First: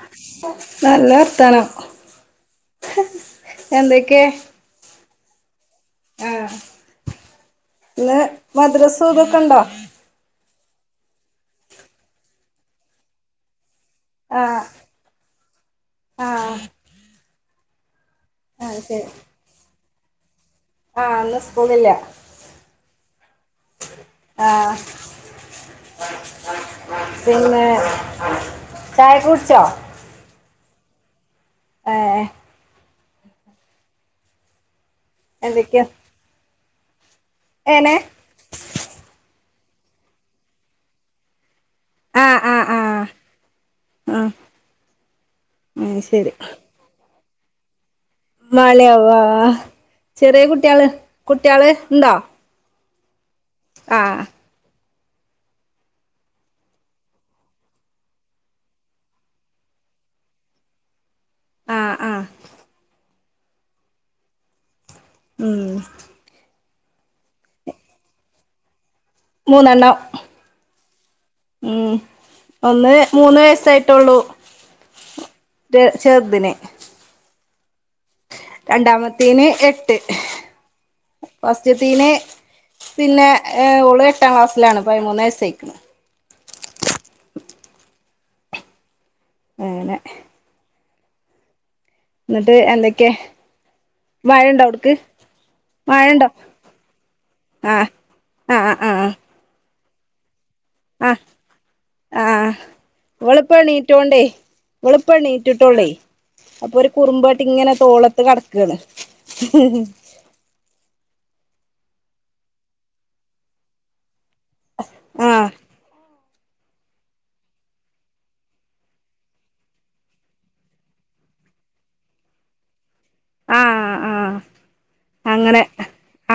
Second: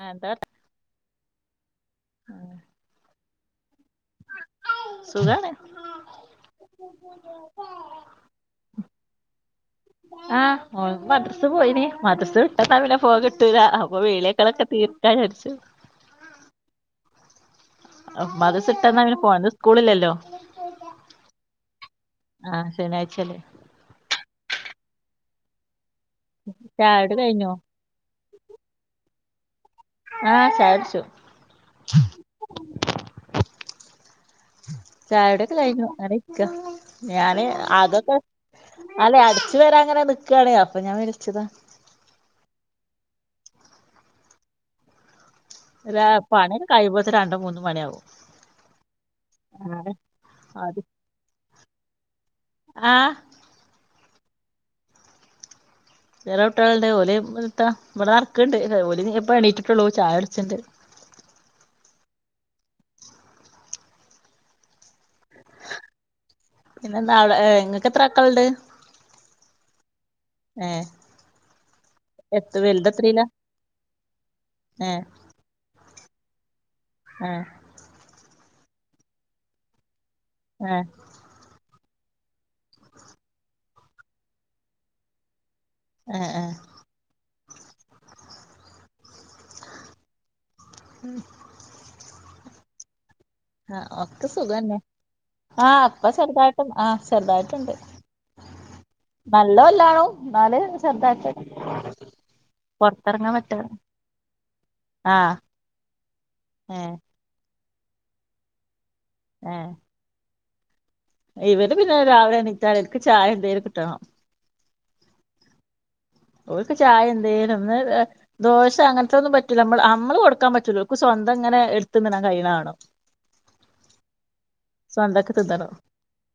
ആ എന്താ നല്ല വർത്താനം എന്തെക്കെ സുഖാണ് ഇന്ന് മദ്രസ്‌ ഇതൊക്കെണ്ടൊ ആഹ് ഓൻ മദ്രസ്സ് പോയിനീ മദ്രസ് വിട്ടാ തമിലെ പോകി ട്ടിഴ അപ്പൊ വിളേക്കള് ആഹ് ഒക്കെ തീർക്കാൻ വിചാരിച്ചു ആഹ് അഹ് ആഹ് മദ്റസ്ട്ടെന്നാ ശരി പിന്നെ ഫോന് ഇത് സ്കൂളില്ലല്ലോ. ആഹ് ഇന്ന് സ്കൂളില്ല? ആ ശനിയാഴ്ചല്ലേ ആഹ് ചായുടി കഴിഞ്ഞോ പിന്നെ ചായക്കുടിച്ചോ? ആഹ് ചായുട്ച്ചു. ഏഹ്എ ചായുടിയൊക്കെ എന്തൊക്കെയാ കഴിഞ്ഞു. അങ്ങനിരിക്ക, ഞാന് ഏനെ അകഒക്കെ അല്ലെ അടിച്ചു വരാങ്ങനെ നിക്കാണ് അപ്പൊ ഞാൻ വിള്ച്ചതാ. ആഹ് ആഹ് ആഹ് ഉം ഒരാ പണിൺ കഴിയുമ്പോത്തിന് രണ്ട് മൂന്ന് മണിയാവും. മാലയാവു ആഹ്. ആ ചെറിയ കുട്ടിയാള് കുട്ടിയാള് ഇണ്ടോ? ആഹ് ആഹ് ചെറിയ കുട്ട്യാൾണ്ട് ഓല്പ്പെൻത്താ ഇവ്ടെ നടക്ക്ണ്ട്. ഓല് ഇപ്പെണീറ്റിട്ടുള്ളൂ ചായഉടിച്ചിണ്ട്. ആഹ് ആഹ് ഉം പിന്നെന്താവ്ടെ ഇങ്ങക്കെത്ര മക്കള്ണ്ട്? മൂന്നെണ്ണം. ഏഹ് ഉം എത്ര ഒന്ന്ന് വലുതെത്രയിലാ മൂന്ന് വയസ്സായിട്ടൊള്ളൂ. ഏഹ് ൻ്റെ ചെറ്തിന്. ആഹ് രണ്ടാമത്തീന് എട്ട്. ആഹ് ഫസ്റ്റ്ത്തീന് പിന്നെ അഹ് ഓള് എട്ടാ ക്ലാസ്സിലാണ് പതിമൂന്നെയസ്സെയിക്ക്ണ്. ആഹ് ആഹ് അങ്ങനെ ഇന്നിട്ട് എന്തക്കെ? ആഹ് ഒക്കെ സുഖന്നെ. ആഹ് ഇപ്പ മഴണ്ടോ ചെറുതായിട്ട് ആഹ് ചെറുതായിട്ട്ണ്ട്. അഹ്അഹ് നല്ല പല്ലാണും ന്നാല്. ചെറ്തായിട്ടൊക്കെ പൊറ്ത്തറ്ങ്ങാൻ പ ഇപ്പെണീറ്റോണ്ടേ ഓളുപ്പ എണീറ്റിട്ടൊള്ളെ അപ്പൊരു ഏഹ് കുറുമ്പ ട്ടിങ്ങനെ തോളത്ത് കട്ക്കാണ്. ഏഹ് ഇവര് പിന്നെ രാവിലെണീറ്റാലോൽക്ക് ചായെന്തേല് കിട്ടണം. ആഹ് ഓൽക്ക് ചായെന്തേലൊന്ന് അ ദോശ അങ്ങൻത്തൊന്നും പറ്റൂല്ല അമ്മൾ അമ്മള് കൊടുക്കാൻ പറ്റൂല ഓൽക്ക് സ്വന്തങ്ങനെ ഇട്ത്ത്ന്ന്ണ കയ്യിണാവണം. ആഹ് ആഹ് സ്വന്തക്ക് അങ്ങനെ തിന്നണം.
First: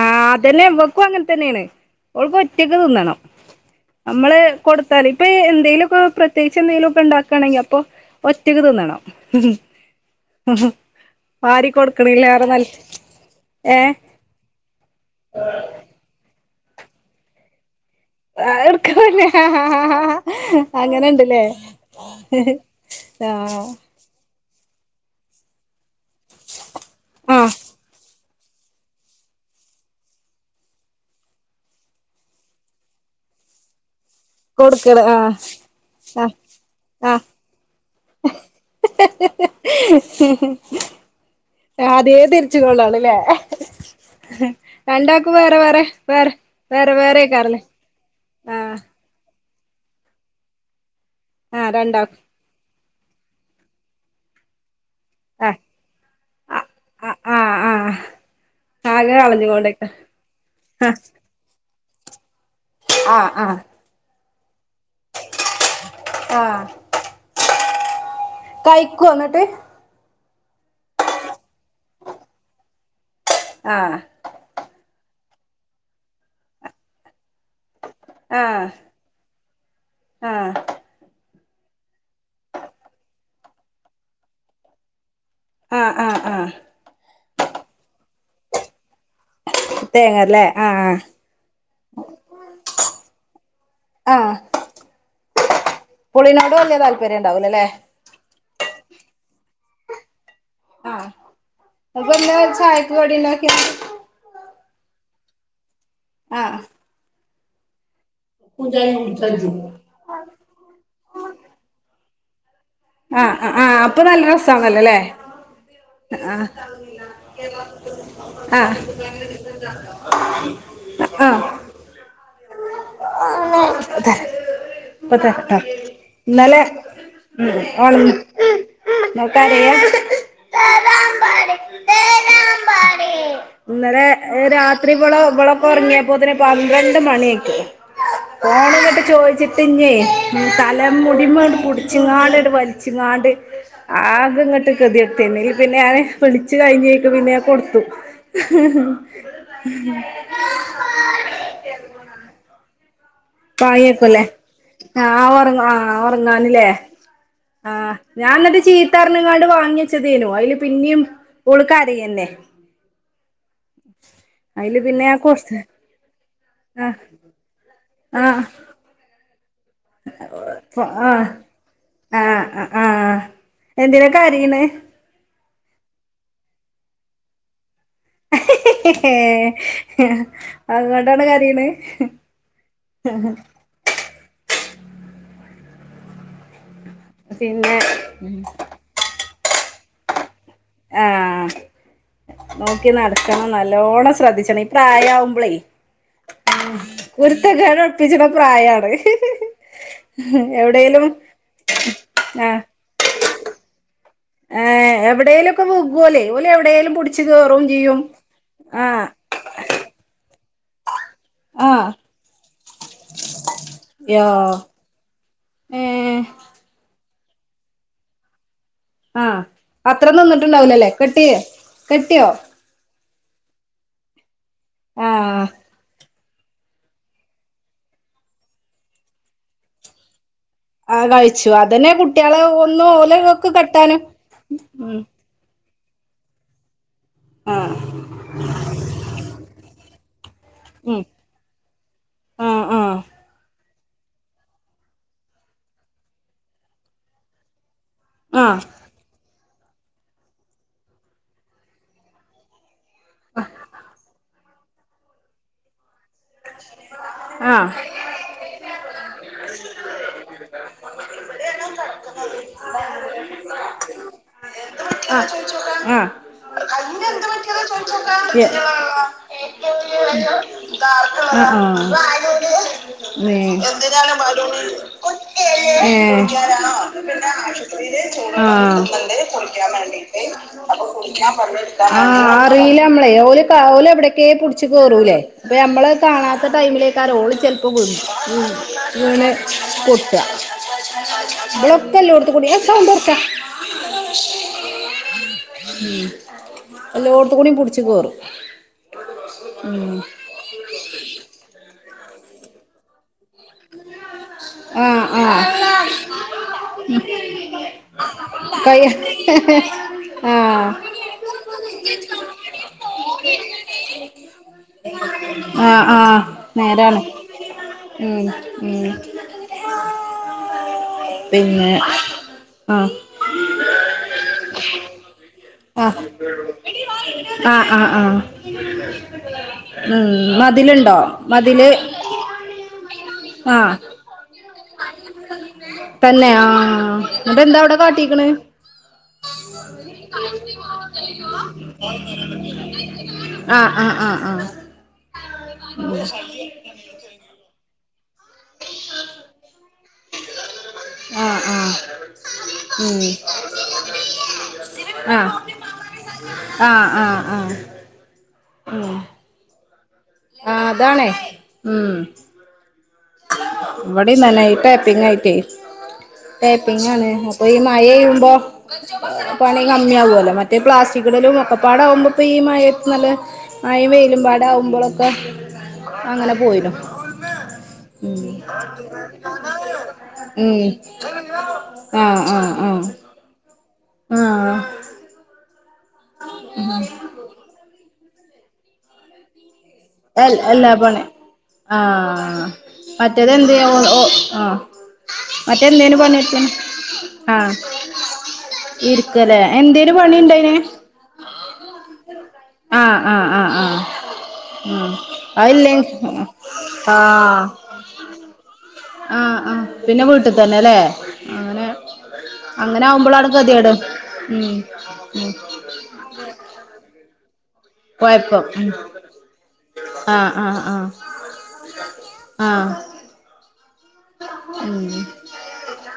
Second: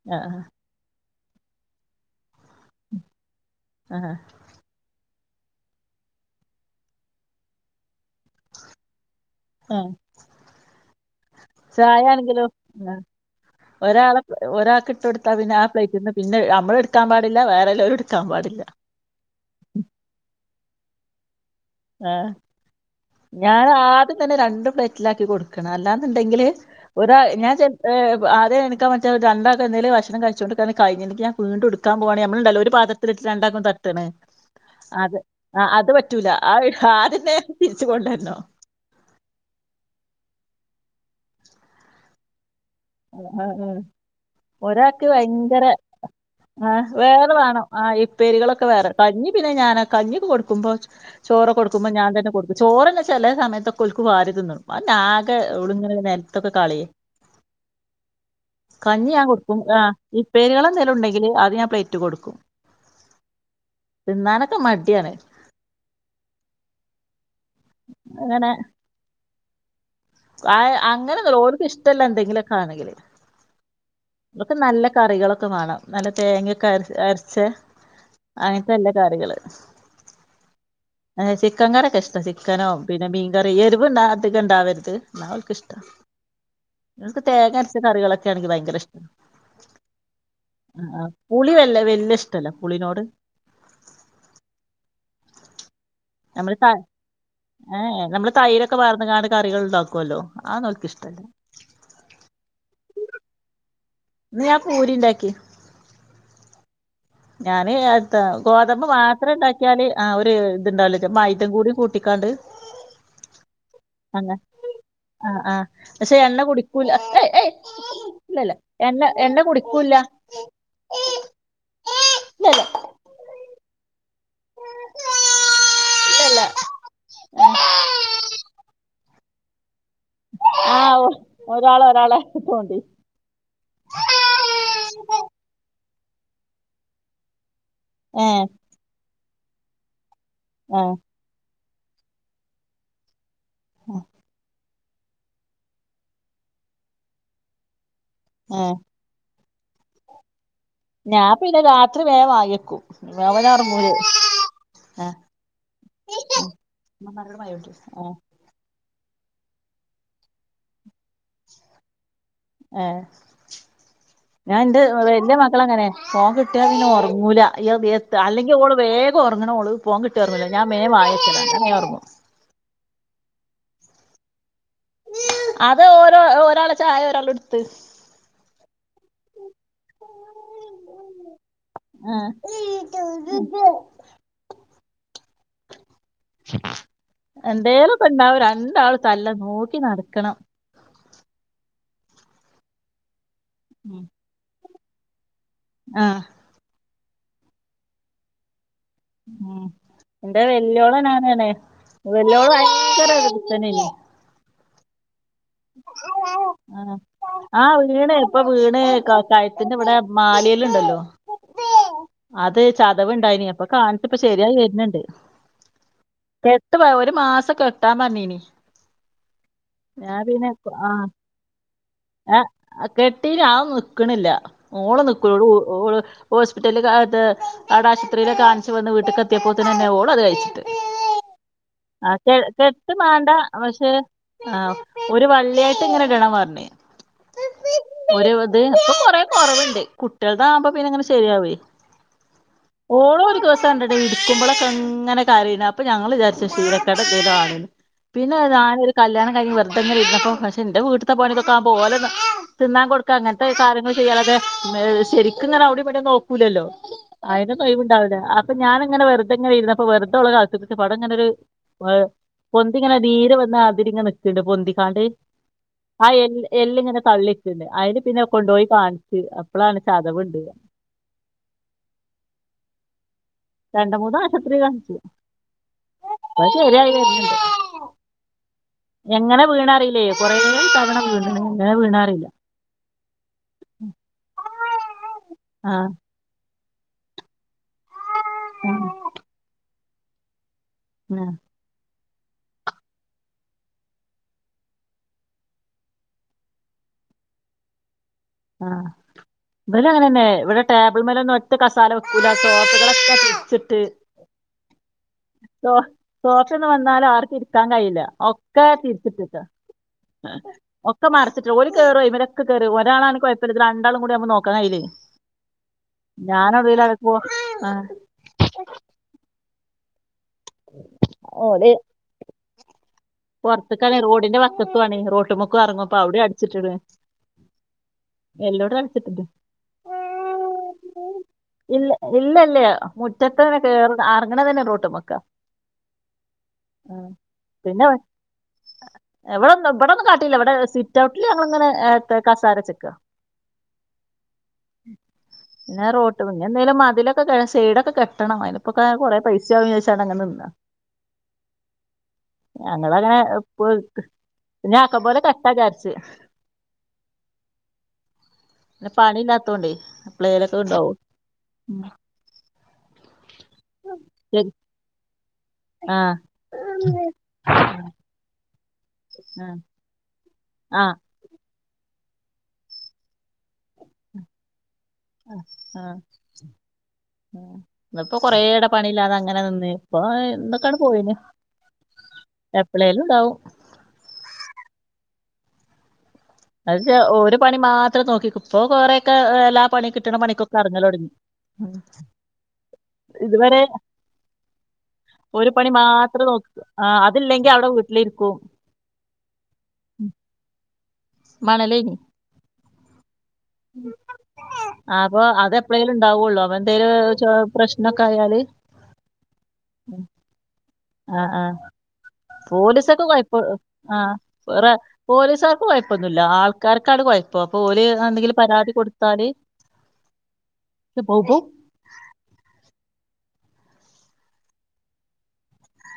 ആഹ് അതന്നെ ഇവക്കു അങ്ങൻ തന്നേണ്. ഓൾക്ക് ഒറ്റക്ക് തിന്നണം. ആഹ് നമ്മള് കൊടുത്താൽ ഇപ്പൊ എന്തേലൊക്കെ പ്രത്യേയിച്ചെന്തെങ്കിലൊക്കെ ഉണ്ടാക്കാണെങ്കി അപ്പൊ ഒറ്റക്ക് തിന്നണം. ആഹ് വാരി ചായ കൊടുക്ക്ണിലേറെ നല്ല് ഏഹ് ഒരാക്കിട്ടൊടുത്താ പിന്നെ ആ പ്ലേറ്റ്ന്ന് പിന്നെ നമ്മള്ട്ക്കാൻ പാടില്ല. വേറെല്ലോലും അങ്ങന്ണ്ട്ല്ലേ? ആഹ് ഞാനാദ്യം തന്നെ രണ്ട് പ്ലേറ്റിലാക്കി കൊട് ക്ക്ണ് അല്ലാന്ന്ണ്ടെങ്കില് ഒരാഅ് ആ ഞാൻ ചെൽ യഹ് അതെ എനിക്ക് മറ്റേ രണ്ടാൾക്കും എന്തെങ്കിലും ഭക്ഷണം കഴിച്ചോണ്ടിക്കായിരുന്നേ കഴിഞ്ഞിരുന്നെങ്കിൽ ഞാൻ വീണ്ട് എടുക്കാൻ പോവാണ മ്മളുണ്ടല്ലോ ഒരു പാത്രത്തി തിരിച്ച് രണ്ടാക്കും തട്ടണ് കൊടുക്കണം അത് ആഹ് അത് ആ പറ്റൂല അത് ആദ്യന്നെ തിരിച്ചു കൊണ്ടന്നോ അദ്യമേ തിരിച്ചു കൊണ്ടുവന്നു ഉ ഉം ഉം ഒരാൾക്ക് രണ്ടാക്കും വേറെ ഭയങ്കര വേറെ വേറെ ആഹ് വേറെ കാറല്ലേ വേണം ആഹ് ആ ഈപ്പേരികളൊക്കെ വേറെ കഞ്ഞി പിന്നെ ഞാൻ കഞ്ഞിക്ക് കൊടുക്കുമ്പോ ചോറ ആ കൊടുക്കുമ്പോ ഞാൻ രണ്ടാക്കും തന്നെ കൊടുക്കും ചോറ്ന്നാ ചെല സമയത്തൊക്കെ ഒലക്ക് വാരിതിന്നണം അ ആകെ ആ ഇബിടുങ്ങനെ നെലത്തൊക്കെ ആഹ് കളിയേ ആഹ് ആഹ് ആഹ് കഞ്ഞി ആകെ ഞാൻ കൊടുക്കും കളഞ്ഞുകൊണ്ടേക്ക ആഹ് ഇപ്പേരികളന്തെലുണ്ടെങ്കില് അത് ഞാൻ പ്ലേറ്റ് കൊടുക്കും ആഹ് ആഹ് തിന്നാനൊക്കെ മടിയാണ് ആഹ് അങ്ങനെ കയിക്കോ എന്നിട്ട് ആഹ് അങ്ങനെന്നല്ല ഓർക്ക് ഇഷ്ടല്ല എന്തെങ്കിലൊക്കെ ആണെങ്കില് ആഹ് ഇവക്ക് നല്ല കറികളൊക്കെ വേണം നല്ല തേങ്ങയൊക്കെ അരച്ച ആഹ് അങ്ങനത്തെല്ല കറികള് ആഹ് ചിക്കൻ കറിക്കെ ഇഷ്ട ചിക്കനോ പിന്നെ മീൻകറി എരിവ്ണ്ട അധിക ഉണ്ടാവരുത് എന്നാ ഇഷ്ട ആഹ് ആഹ് ആഹ് ങ്ങക്ക് തേങ്ങ അരച്ച കറികളൊക്കെ ആണെങ്കിൽ ഭയങ്കര ഇഷ്ട ആഹ് പുളി വല്ല വല്യ ഇഷ്ടല്ല പുളിനോട് ആഹ് പുളിനോട് നമ്മള് ത വലിയ താല്പര്യം ഉണ്ടാവൂലല്ലേ ഏ നമ്മള് തൈര ക്കെ വാർന്ന കാ കറികൾ ഉണ്ടാക്കുമല്ലോ ആനോക്ക് ഇഷ്ടല്ല അപ്പല്ല ചായക്ക് കടിണ്ടാക്കിയ ന്ന് ഞാൻ പൂരി ഉണ്ടാക്കി ആഹ് ഞാന് ഗോതമ്പ് മാത്രം ഉണ്ടാക്കിയാല് ആഹ് ഒരു ഇത്ണ്ടാവല്ലോ ച മൈദേ കൂടി കൂട്ടിക്കാണ്ട് ആഹ് ആഹ് അപ്പൊ നല്ല അങ്ങനെ രസ ആണല്ലോല്ലേ ആ ആ പക്ഷെ എണ്ണ ആഹ് കുടിക്കൂല ഏയ് ഏയ് ഇല്ലല്ല എണ്ണ എണ്ണ കുടിക്കൂല്ല ആഹ് ഇല്ലല്ല ആഹ് ഇപ്പത്തരാട്ടോ ഇന്നലെ ഉ [inaudible] ഉം ഉറങ്ങ് ക കരയാ ആഹ് ഒ ഒരാൾ ഒരാളെ എടുത്തോണ്ടി ഇന്നലെ രാത്രി വളൊ ഇവളൊക്കൊർങ്ങ്യേപ്പോത്തിന് പന്ത്രണ്ട് മണ്യായികി. ഏഹ് ഫോണ്ങ്ങട്ട് ചോയ്ച്ച്ട്ട്ഞ്ഞേ ഉം തല ആഹ് മുടി മങ്ങട്ട് പുട്ച്ച് ച്ച്ങ്ങാണ്ട് ങ്ങട് വലിച്ച്ങ്ങാണ്ട് ആകെങ്ങട്ട് കത്യെട്ക്കെനി അയ്ല് പിന്നെ ഞാന് വിളിച്ച് കഴിഞ്ഞേക്ക് പിന്നെ ഞാൻ കൊട്ത്തു. ആഹ് ഉം ഞാം പിന്നെ രാത്രി വേം വാങ്ങ്യെക്കും. വാങ്ങ്യെക്കുല്ലേ ആഹ് ആഹ് ഒർങ്ങ ആഹ് ഓർങ്ങാന്ല്ലേ. ആഹ് ആഹ് ന്നട്ട് ചീ ത്തർഞ്ഞ്ങ്ങാണ്ട് വാങ്ങ്യച്ചതേനു അയ്‌ല് പിന്നിം ഓള് കരയെന്നെ. ആഹ് ഞാൻ അതില് ന്റെ പിന്നെ ഞാൻ വെല്ല്യെ കൊടുത്ത് മകളങ്ങനെ ഫോൺ കിട്ട്യാ പിന്നെ ആഹ് ഒർങ്ങൂല ഏത് എ ത്താ ആഹ് അല്ലെങ്കി ഓള് വേഗൊർങ്ങ്ണോള് ഫോൺ കിട്ട്യാ ഓർങ്ങൂല്ല. ഞാൻ മേം ആഹ് വാങ്ങ്യക്കല എന്ന വേം ഒർങ്ങും. ആഹ് ആഹ് ആഹ് എന്തിനാ കരീണ്? അതോര് ഒരാളെ ചായ ഒരാള്ട്ത്ത്. അത് കൊണ്ടാണ് കരീണ്? ആഹ് പിന്നെ ഉം എന്തേലൊക്കെണ്ടാവും രണ്ടാളും തല്ല നോക്കി നടക്കണം. ആഹ് നോക്കി നടക്കണം നല്ലോണം ശ്രദ്ധിച്ചണം ഈ പ്രായാവുമ്പളെയ് ആഹ് ഉം കുര്ത്തക്കെട് ഒപ്പിച്ച്ണ പ്രായാണ്. ഉം ഇന്റെ എവിടേലും വെല്യോളെന്നങ്ങനേണേ വെല്ല്യോള് ആഹ് വയങ്കര വ് പിത്തനേനി. ഏഹ് എവ്ടെലും ആഹ് ആഹ് ചെയ്യും വീണെ ഇപ്പൊ വീണെ ആഹ് ക കയ ത്ത്ന്ന് വടെ മാലേല് ണ്ടല്ലോ ആഹ് അത് ചതവ്ണ്ടായിനി അപ്പൊ കാണിച്ചപ്പോ യോ ശെര്യായി വെര്ന്ന്ണ്ട്. ഏഹ് കെട്ട് പ ഒരു മാസം കെട്ടാം പർഞ്ഞീനി. ആഹ അത്ര നിന്ന്ട്ട്ണ്ടാവൂലല്ലേ കെട്ടിയ്യെ കെട്ട്യൊ? ആഹ് കെട്ടീണ് അതൊന്നും നിക്ക്ണ്ല്ല ഓള് നിക്കൂല [unintelligible] ആഹ് ഓള് ഓള് ഹോസ്പിറ്റൽല് കാത് ആടാ ശ്പത്രീല് കാൺച്ച് വന്ന് വീട്ട് ക്കെത്യെപ്പോത്തിനെന്നെ ഓള ത് കയ്ച്ച്ട്ട്. ആഹ് കഴിച്ചു അതെന്നെ കുട്ട്യേള് ഒന്നോല ഒക്കെ കെട്ടാനും ആഹ് ഒരു വള്ള്യായിട്ട് ങ്ങനെ ഇടണം പർഞ്ഞ്. ആഹ് ഒര്ത് ഇപ്പൊ കൊറേ കൊറവ്ണ്ട് കുട്ട്യേൾ താവുമ്പോ ഉം പിന്നെങ്ങനെ ശെര്യാവെ ആഹ് ആഹ് ഓളോരു ദിവസം ണ്ടടീ ഇട്ക്ക്മ്പോളൊക്കെങ്ങെ കരിണ് അപ്പോ ഞങ്ങള് വിചാര്ച്ച് ശീലക്കേടെന്തേല്വാണ്. പിന്നെ ഞാനൊര് കല്യാണം കഴിഞ്ഞ് വെർതെങ്ങനിര്ന്നപ്പോ പക്ഷെ ഇന്റെ വീട്ട്ത്തെ പണി തൊക്കാവുമ്പോ ഓലെ ന തിന്നാൻ കൊട് ക്ക അങ്ങൻത്തെ കാര്യങ്ങൾ ചെയ്യല്ലാതെ ഏഹ് ശെരിക്ക്ങ്ങനെ അവടി ബടിം നോക്കൂലല്ലോ. ആഹ് അയ്‌നൊന്നൊയ്വ്ണ്ടാവൂല അപ്പ ഞാനിങ്ങന വെറുതെ ങ്ങെനിര്ന്നപ്പോ വെറ്തൊളെ കഴ്ത്ത്‌ ലൊട്ടപ്പൊ അവടെങ്ങനൊര് ഏഹ് പൊന്തിങ്ങനെ നീര് വന്നാതിരിങ്ങെനെ നിക്ക്ണ്ട് പൊന്തിക്കാണ്ട്. ആഹ് ആ എൽ എല്ല് ങ്ങനെ തള്ളിക്ക്ണ്ട് അയ്‌ല് പിന്നെ കൊണ്ടോയി കാണിച്ച്. അപ്പളാണ് ചതവ്ണ്ട ർഞ്ഞ്. ഉം രണ്ട് മൂന്ന് ആശുപത്രി കാണിച്ചു ഉം ഇപ്പൊ ശരിയായി ഏഹ് വരുന്നുണ്ട് എങ്ങനെ ഏഹ് വീണറിയില്ലേ കൊറേ തവണ വീണ് എങ്ങനെ ആഹ് ആഹ് വീണറിയില്ല അറീലമ്മളെ ഓല് ക ഓല് എവിടക്കെ പിടിച്ചു കേറൂലേ അപ്പൊ ആ ഞമ്മള് കാണാത്ത ടൈമിലെക്കര ഓള് ചെലപ്പോ കൊ ഇണ് പൊട്ട ആ [unintelligible] സൗണ്ടോറച്ച ഉം അള്ളോട്ത്തുകൂടിയും പിടിച്ച് കെറും ഇവലങ്ങനെനെ ഇവിടെ ടേബിൾ മേലൊന്നും ഒച്ച മസാല വെക്കൂല സോപ്പുകളൊക്കെ ടച്ചിട്ട് ആഹ് ആഹ് സോ സോഫന്ന് വന്നാലാർക്കു ഇരിക്കാൻ കഴിയില്ല ഒക്കെ കൈ തിരിചിട്ടിട്ട ആഹ് ഒക്ക മറിച്ചിട്ട ഒലു കേറും അയ്മേലൊക്കെ കേറ ഒരാളാണെ കൊഴപ്പല്ല രണ്ടാളും കൂടി ആവുമ്പോ നോക്കാനയില്ലേ ആഹ് ആഹ് ഞാന അതുല അട നേരാണ് പോ ആഹ് ഉം ഉം പിന്നെ ആഹ് പോർത്ക്കാണെ റോഡിന്റെ വക്കത്തു ആണേ റോട്ടിമ് ആഹ് ആഹ് ആഹ് ആഹ് എല്ലോടും അടിച്ചിട്ടുണ്ട് ഉം മതിലുണ്ടോ മതില് ഇല്ല ഇല്ലല്ല മുറ്റത്തെ ആഹ് കേറ അറങ്ങണ തന്നെ റോട്ട്മക്ക തന്നെ ആഹ് എന്നിട്ട് എന്താ അവിടെ പിന്നെ കാട്ടിക്കണ് ഇവിടെ ഒന്നും ഇവിടെ ഒന്നും കാട്ടിയില്ല ഇവിടെ സിറ്റ് ഔട്ടിൽ ഞങ്ങളിങ്ങനെ ഏത്ത കസാര ചെക്കുക ആഹ് ആഹ് ആഹ് ആഹ് പിന്നെ റോട്ട് പിന്നെ എന്തേലും മതിലൊക്കെ കെ സൈടൊക്കെ കെ ട്ടണം അയ്നിപ്പൊക്കെ കൊറെ പൈസയാകും വിച്ചാര്ചാണ്ട് അങ്ങെ നിന്ന. ആഹ് ആഹ് ഞങ്ങള് ഉം അങ്ങനെ ഇപ്പോ ഇട്ത്ത്. പിന്ന ആക്ക പോലെ ആഹ് കെട്ടാചാര്ച്ച്. ആഹ് ആഹ് ആഹ് പിന്നെ ഉം പണി ഇല്ലാത്തോണ്ടെ ആഹ് അതാണേ ഉം ഇവിടം ശരി നനായി പേപ്പിങ്ങായിട്ടേ ആഹ് ടേപ്പിങ്ങാണ് അപ്പൊ ഈ മഴെയ്യുമ്പോ ആഹ് പണി കമ്മി ആവല്ലോ. മറ്റേ ആഹ് പ്ലാസ്റ്റിക്കിടലും ഒക്കപ്പാട ആകുമ്പപ്പ ഈ മഴത്ത് നല്ല മായിം വെയിലുംമ്പാട ആകുമ്പളൊക്കെ അങ്ങനെ പോയിനു. ഉം ഉം ഇപ്പൊ ഉം ഇന്നൊക്കാണ്ട് പോയിന് ആഹ് ആഹ് ആഹ് എപ്പളേലും ഉണ്ടാവും ആഹ് അന്തേച്ച ഒരു പണി മാത്രം നോക്കിക്കും. ഇപ്പൊ കൊറേയൊക്കെ എല്ലാ പണി കിട്ടണ എൽ പണിക്കൊക്കെ എല്ലാ പണി എറങ്ങലൊടങ്ങി ആഹ് മറ്റേത് ഇതുവരെ എന്തിനാ പൊന്നെ ഓ ആഹ് ഒരു പണി മറ്റെന്തേനു മാത്രം പണിയെടുത്തിന് നോക്കികും. ആഹ് അത് ഇല്ലെങ്കി ആഹ് അവിടെ വീട്ടിലിരിക്കും ഇരിക്കല്ലേ എന്തേനു പണിണ്ടായിന് മണലേനി ആഹ് ആഹ് ആഹ് ആഹ് ഉം അപ്പൊ അത് അയില്ലേ എപ്ലേലും ഇണ്ടാവൊള്ളൂ അവ ആഹ് എന്തേലും പ്രശ്നൊക്കെ ആയാല്. ആഹ് ആഹ് പിന്നെ വീട്ട് തന്നെല്ലേ ആഹ് ആഹ് അങ്ങനെ അങ്ങനെ പോലീസൊക്കെ ആവുമ്പോളാണ് കൊഴപ്പ ഗതികേട് ആഹ് ഉം വറെ ഉം പോലീസാർക്ക് കൊഴപ്പൊന്നുല്ല ആൾക്കാർക്കാണ് കൊഴ പ്പോപ്പോല് എന്തെങ്കിലു കൊഴപ്പം ഉം പരാതി കൊടുത്താല് ആഹ് ആഹ് ആഹ് ബൗ ബൗ. ആഹ് ഉം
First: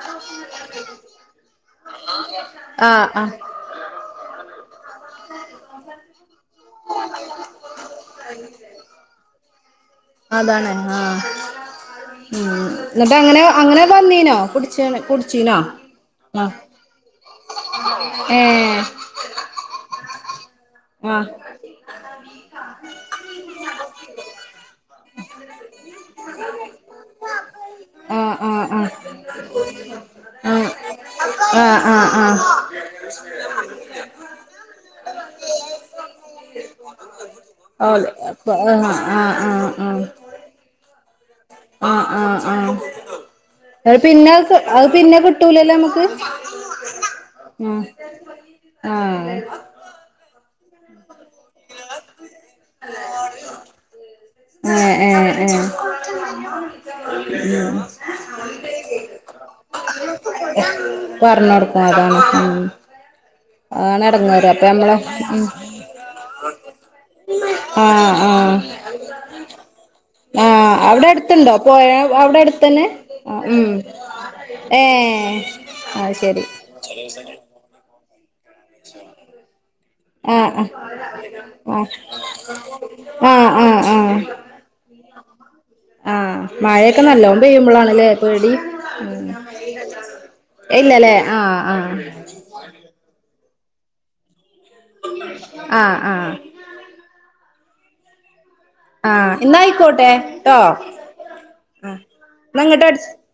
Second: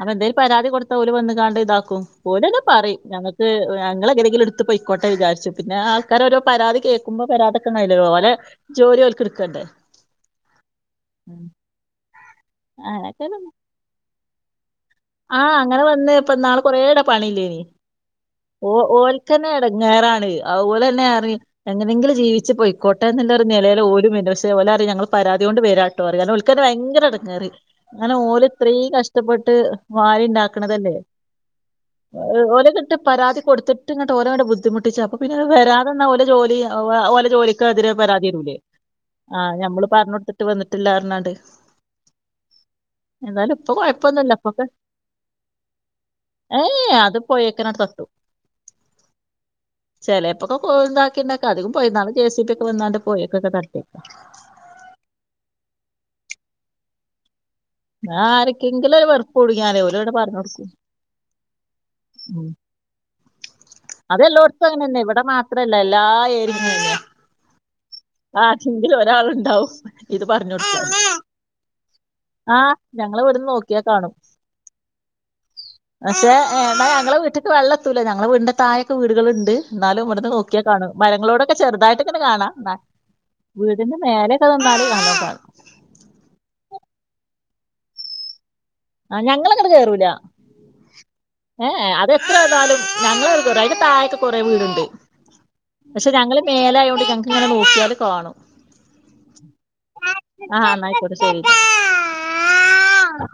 അപ്പ എന്തേലും പരാതി കൊടുത്ത ഓല് വന്ന് കാണ്ട് ഇതാക്കും ഓലെന്നെ പറിം ആഹ് ആഹ് ഞങ്ങക്ക് ഞങ്ങള് എങ്ങനെങ്കിലും ഇട്ത്ത് പൊയിക്കോട്ടെ വിചാര്ച്ചും പിന്നെ ആഹ് ക്കാരോരോ പരാതി കേൾക്കുമ്പൊ വരാതെക്കാം കഴിയൂലല്ലൊ ഓലെ ജോലി ഓൽക്ക് ഇട്ക്കണ്ടെ അതാണ് ആഹ് ഉം ഇന്നട്ട് അങ്ങനൊക്കെ അങ്ങനെ അങ്ങനെ വന്നീനോ കുട്ച്ചാണ്ട് ആഹ് അങ്ങനെ വന്ന് ഇപ്പ ന്നാള് കൊറേ എട പണില്ലേനി ഓ ഏഹ് ഓൽ തന്നെ എടങ്ങേറാണെ അത് പോലെന്നെ ആഹ് അറിം എങ്ങനെങ്കിലും ജീവിച്ച് പോയിക്കോട്ടെ ന്ന്ള്ളോരു നെലേല് ഓലും വേര്നെ പക്ഷെ ഓലറിം ഞങ്ങള് പരാതിയോണ്ട് വെരാണ് [unintelligible] ഓൽക്കെന്നെ ഭയങ്കര എടങ്ങേറ് അങ്ങനെ ഓല് ആഹ് ഇത്രി ആഹ് കഷ്ടപ്പെട്ട് വാരി ഇണ്ടാക്ക്ണതല്ലേ ആഹ് ആഹ് ആഹ് ആഹ് ആഹ് ഓര് കിട്ട് പരാതി കൊടുത്ത് ഇങ്ങട്ട് ഓരോ ബുദ്ധി മുട്ടിച്ചപ്പെ പിന്നെത് വരാതെന്നാ ഓലെ ജോലി ഓലെ ജോലിക്ക് എതിരെ പരാതി തരൂലേ ആഹ് ഞമ്മള് പർഞ്ഞൊട്ത്ത്ട്ട് വന്നിട്ടില്ല പർഞ്ഞാണ്ട് ആഹ് ആഹ് ആഹ് ഇപ്പൊ അത് പിന്നെ കൊഴപ്പൊന്നുല്ല. അത് പിന്നെ കിട്ടൂലല്ലോ നമ്മക്ക് ഏഹ് ഏഹ് അത് പൊയേക്കെന്നെ തട്ടും ആഹ് ചെലേപ്പൊക്കെ കൊ [unintelligible] അധികം പോയിന്നാണ് ജെസിബി ഒക്കെ വന്നാണ്ട് പോയൊക്കെക്കെ തട്ട്യേക്ക എഹ് എഹ് എഹ് ഉം ആർക്കെങ്കിലും ഒരു വെറുപ്പുട്ങ്ങ്യാലേ ഓലണ്ട് പർഞ്ഞോടുക്കും പർഞ്ഞൊട്ക്കും അതാണ് ഉം അതാണ് എടങ്ങേറ് അപ്പൊ അതെല്ലോട്ത്തും നമ്മള് അങ്ങനെന്നെ ഇവടെ ഉം മാത്രല്ല എല്ലാ ഏര്യലും [unintelligible] ആഹ് ആഹ് ആരെങ്കിലും ഒരാള്ണ്ടാവും ഇത് പർഞ്ഞ് ആഹ് കൊട്ക്കാന് അവിടെ അടുത്തുണ്ടോ പോയ അവിടെ ആഹ് അടുത്തന്നെ ഞങ്ങളെ ആഹ് ഇവട്ന്ന് ഉം നോക്ക്യാ കാണും ഏഹ് അത് പക്ഷേ ശരി എന്നാ ഞങ്ങളെ വീട്ട് വെള്ളതുല്ല ഞങ്ങളെ വിട്ന്റെ തായൊക്കെ വീട്കള്ണ്ട് ഇന്നാലും ഇവട്ന്ന് ആഹ് നോക്ക്യാ ആഹ് കാണും മരങ്ങളോടൊക്കെ ആഹ് ചെറുതായിട്ട്ങ്ങനെ കാണാ ന്നാ ആഹ് ആഹ് വീട്ന്റെ ആഹ് മേലേക്കെ നിന്നാല് നല്ലോം കാണ ആഹ് മഴക്കെ നല്ലോം പെയ്യുമ്പളാണ് ല്ലേ പേടി ആ ഉം ഞങ്ങളങ്ങനെ കേറൂല ഇല്ലല്ലേ ആഹ് ആഹ് [unintelligible] അയിന്റെ താഴെക്കെ കോറെ വീട്ണ്ട് ആഹ് പക്ഷെ ആഹ് ഞങ്ങള് മേലായോണ്ട് ഞങ്ങക്ക് ഇങ്ങനെ നോക്കിയാല് കാണും ആഹ് ഇന്നാ അയ്ക്കോട്ടെ ട്ടോ ആ എന്നായിക്കോട്ടെ ശരിട്ടാ ആഹ് ഇന്നാ ഇങ്ങട്ട് അടിച്ച് ആ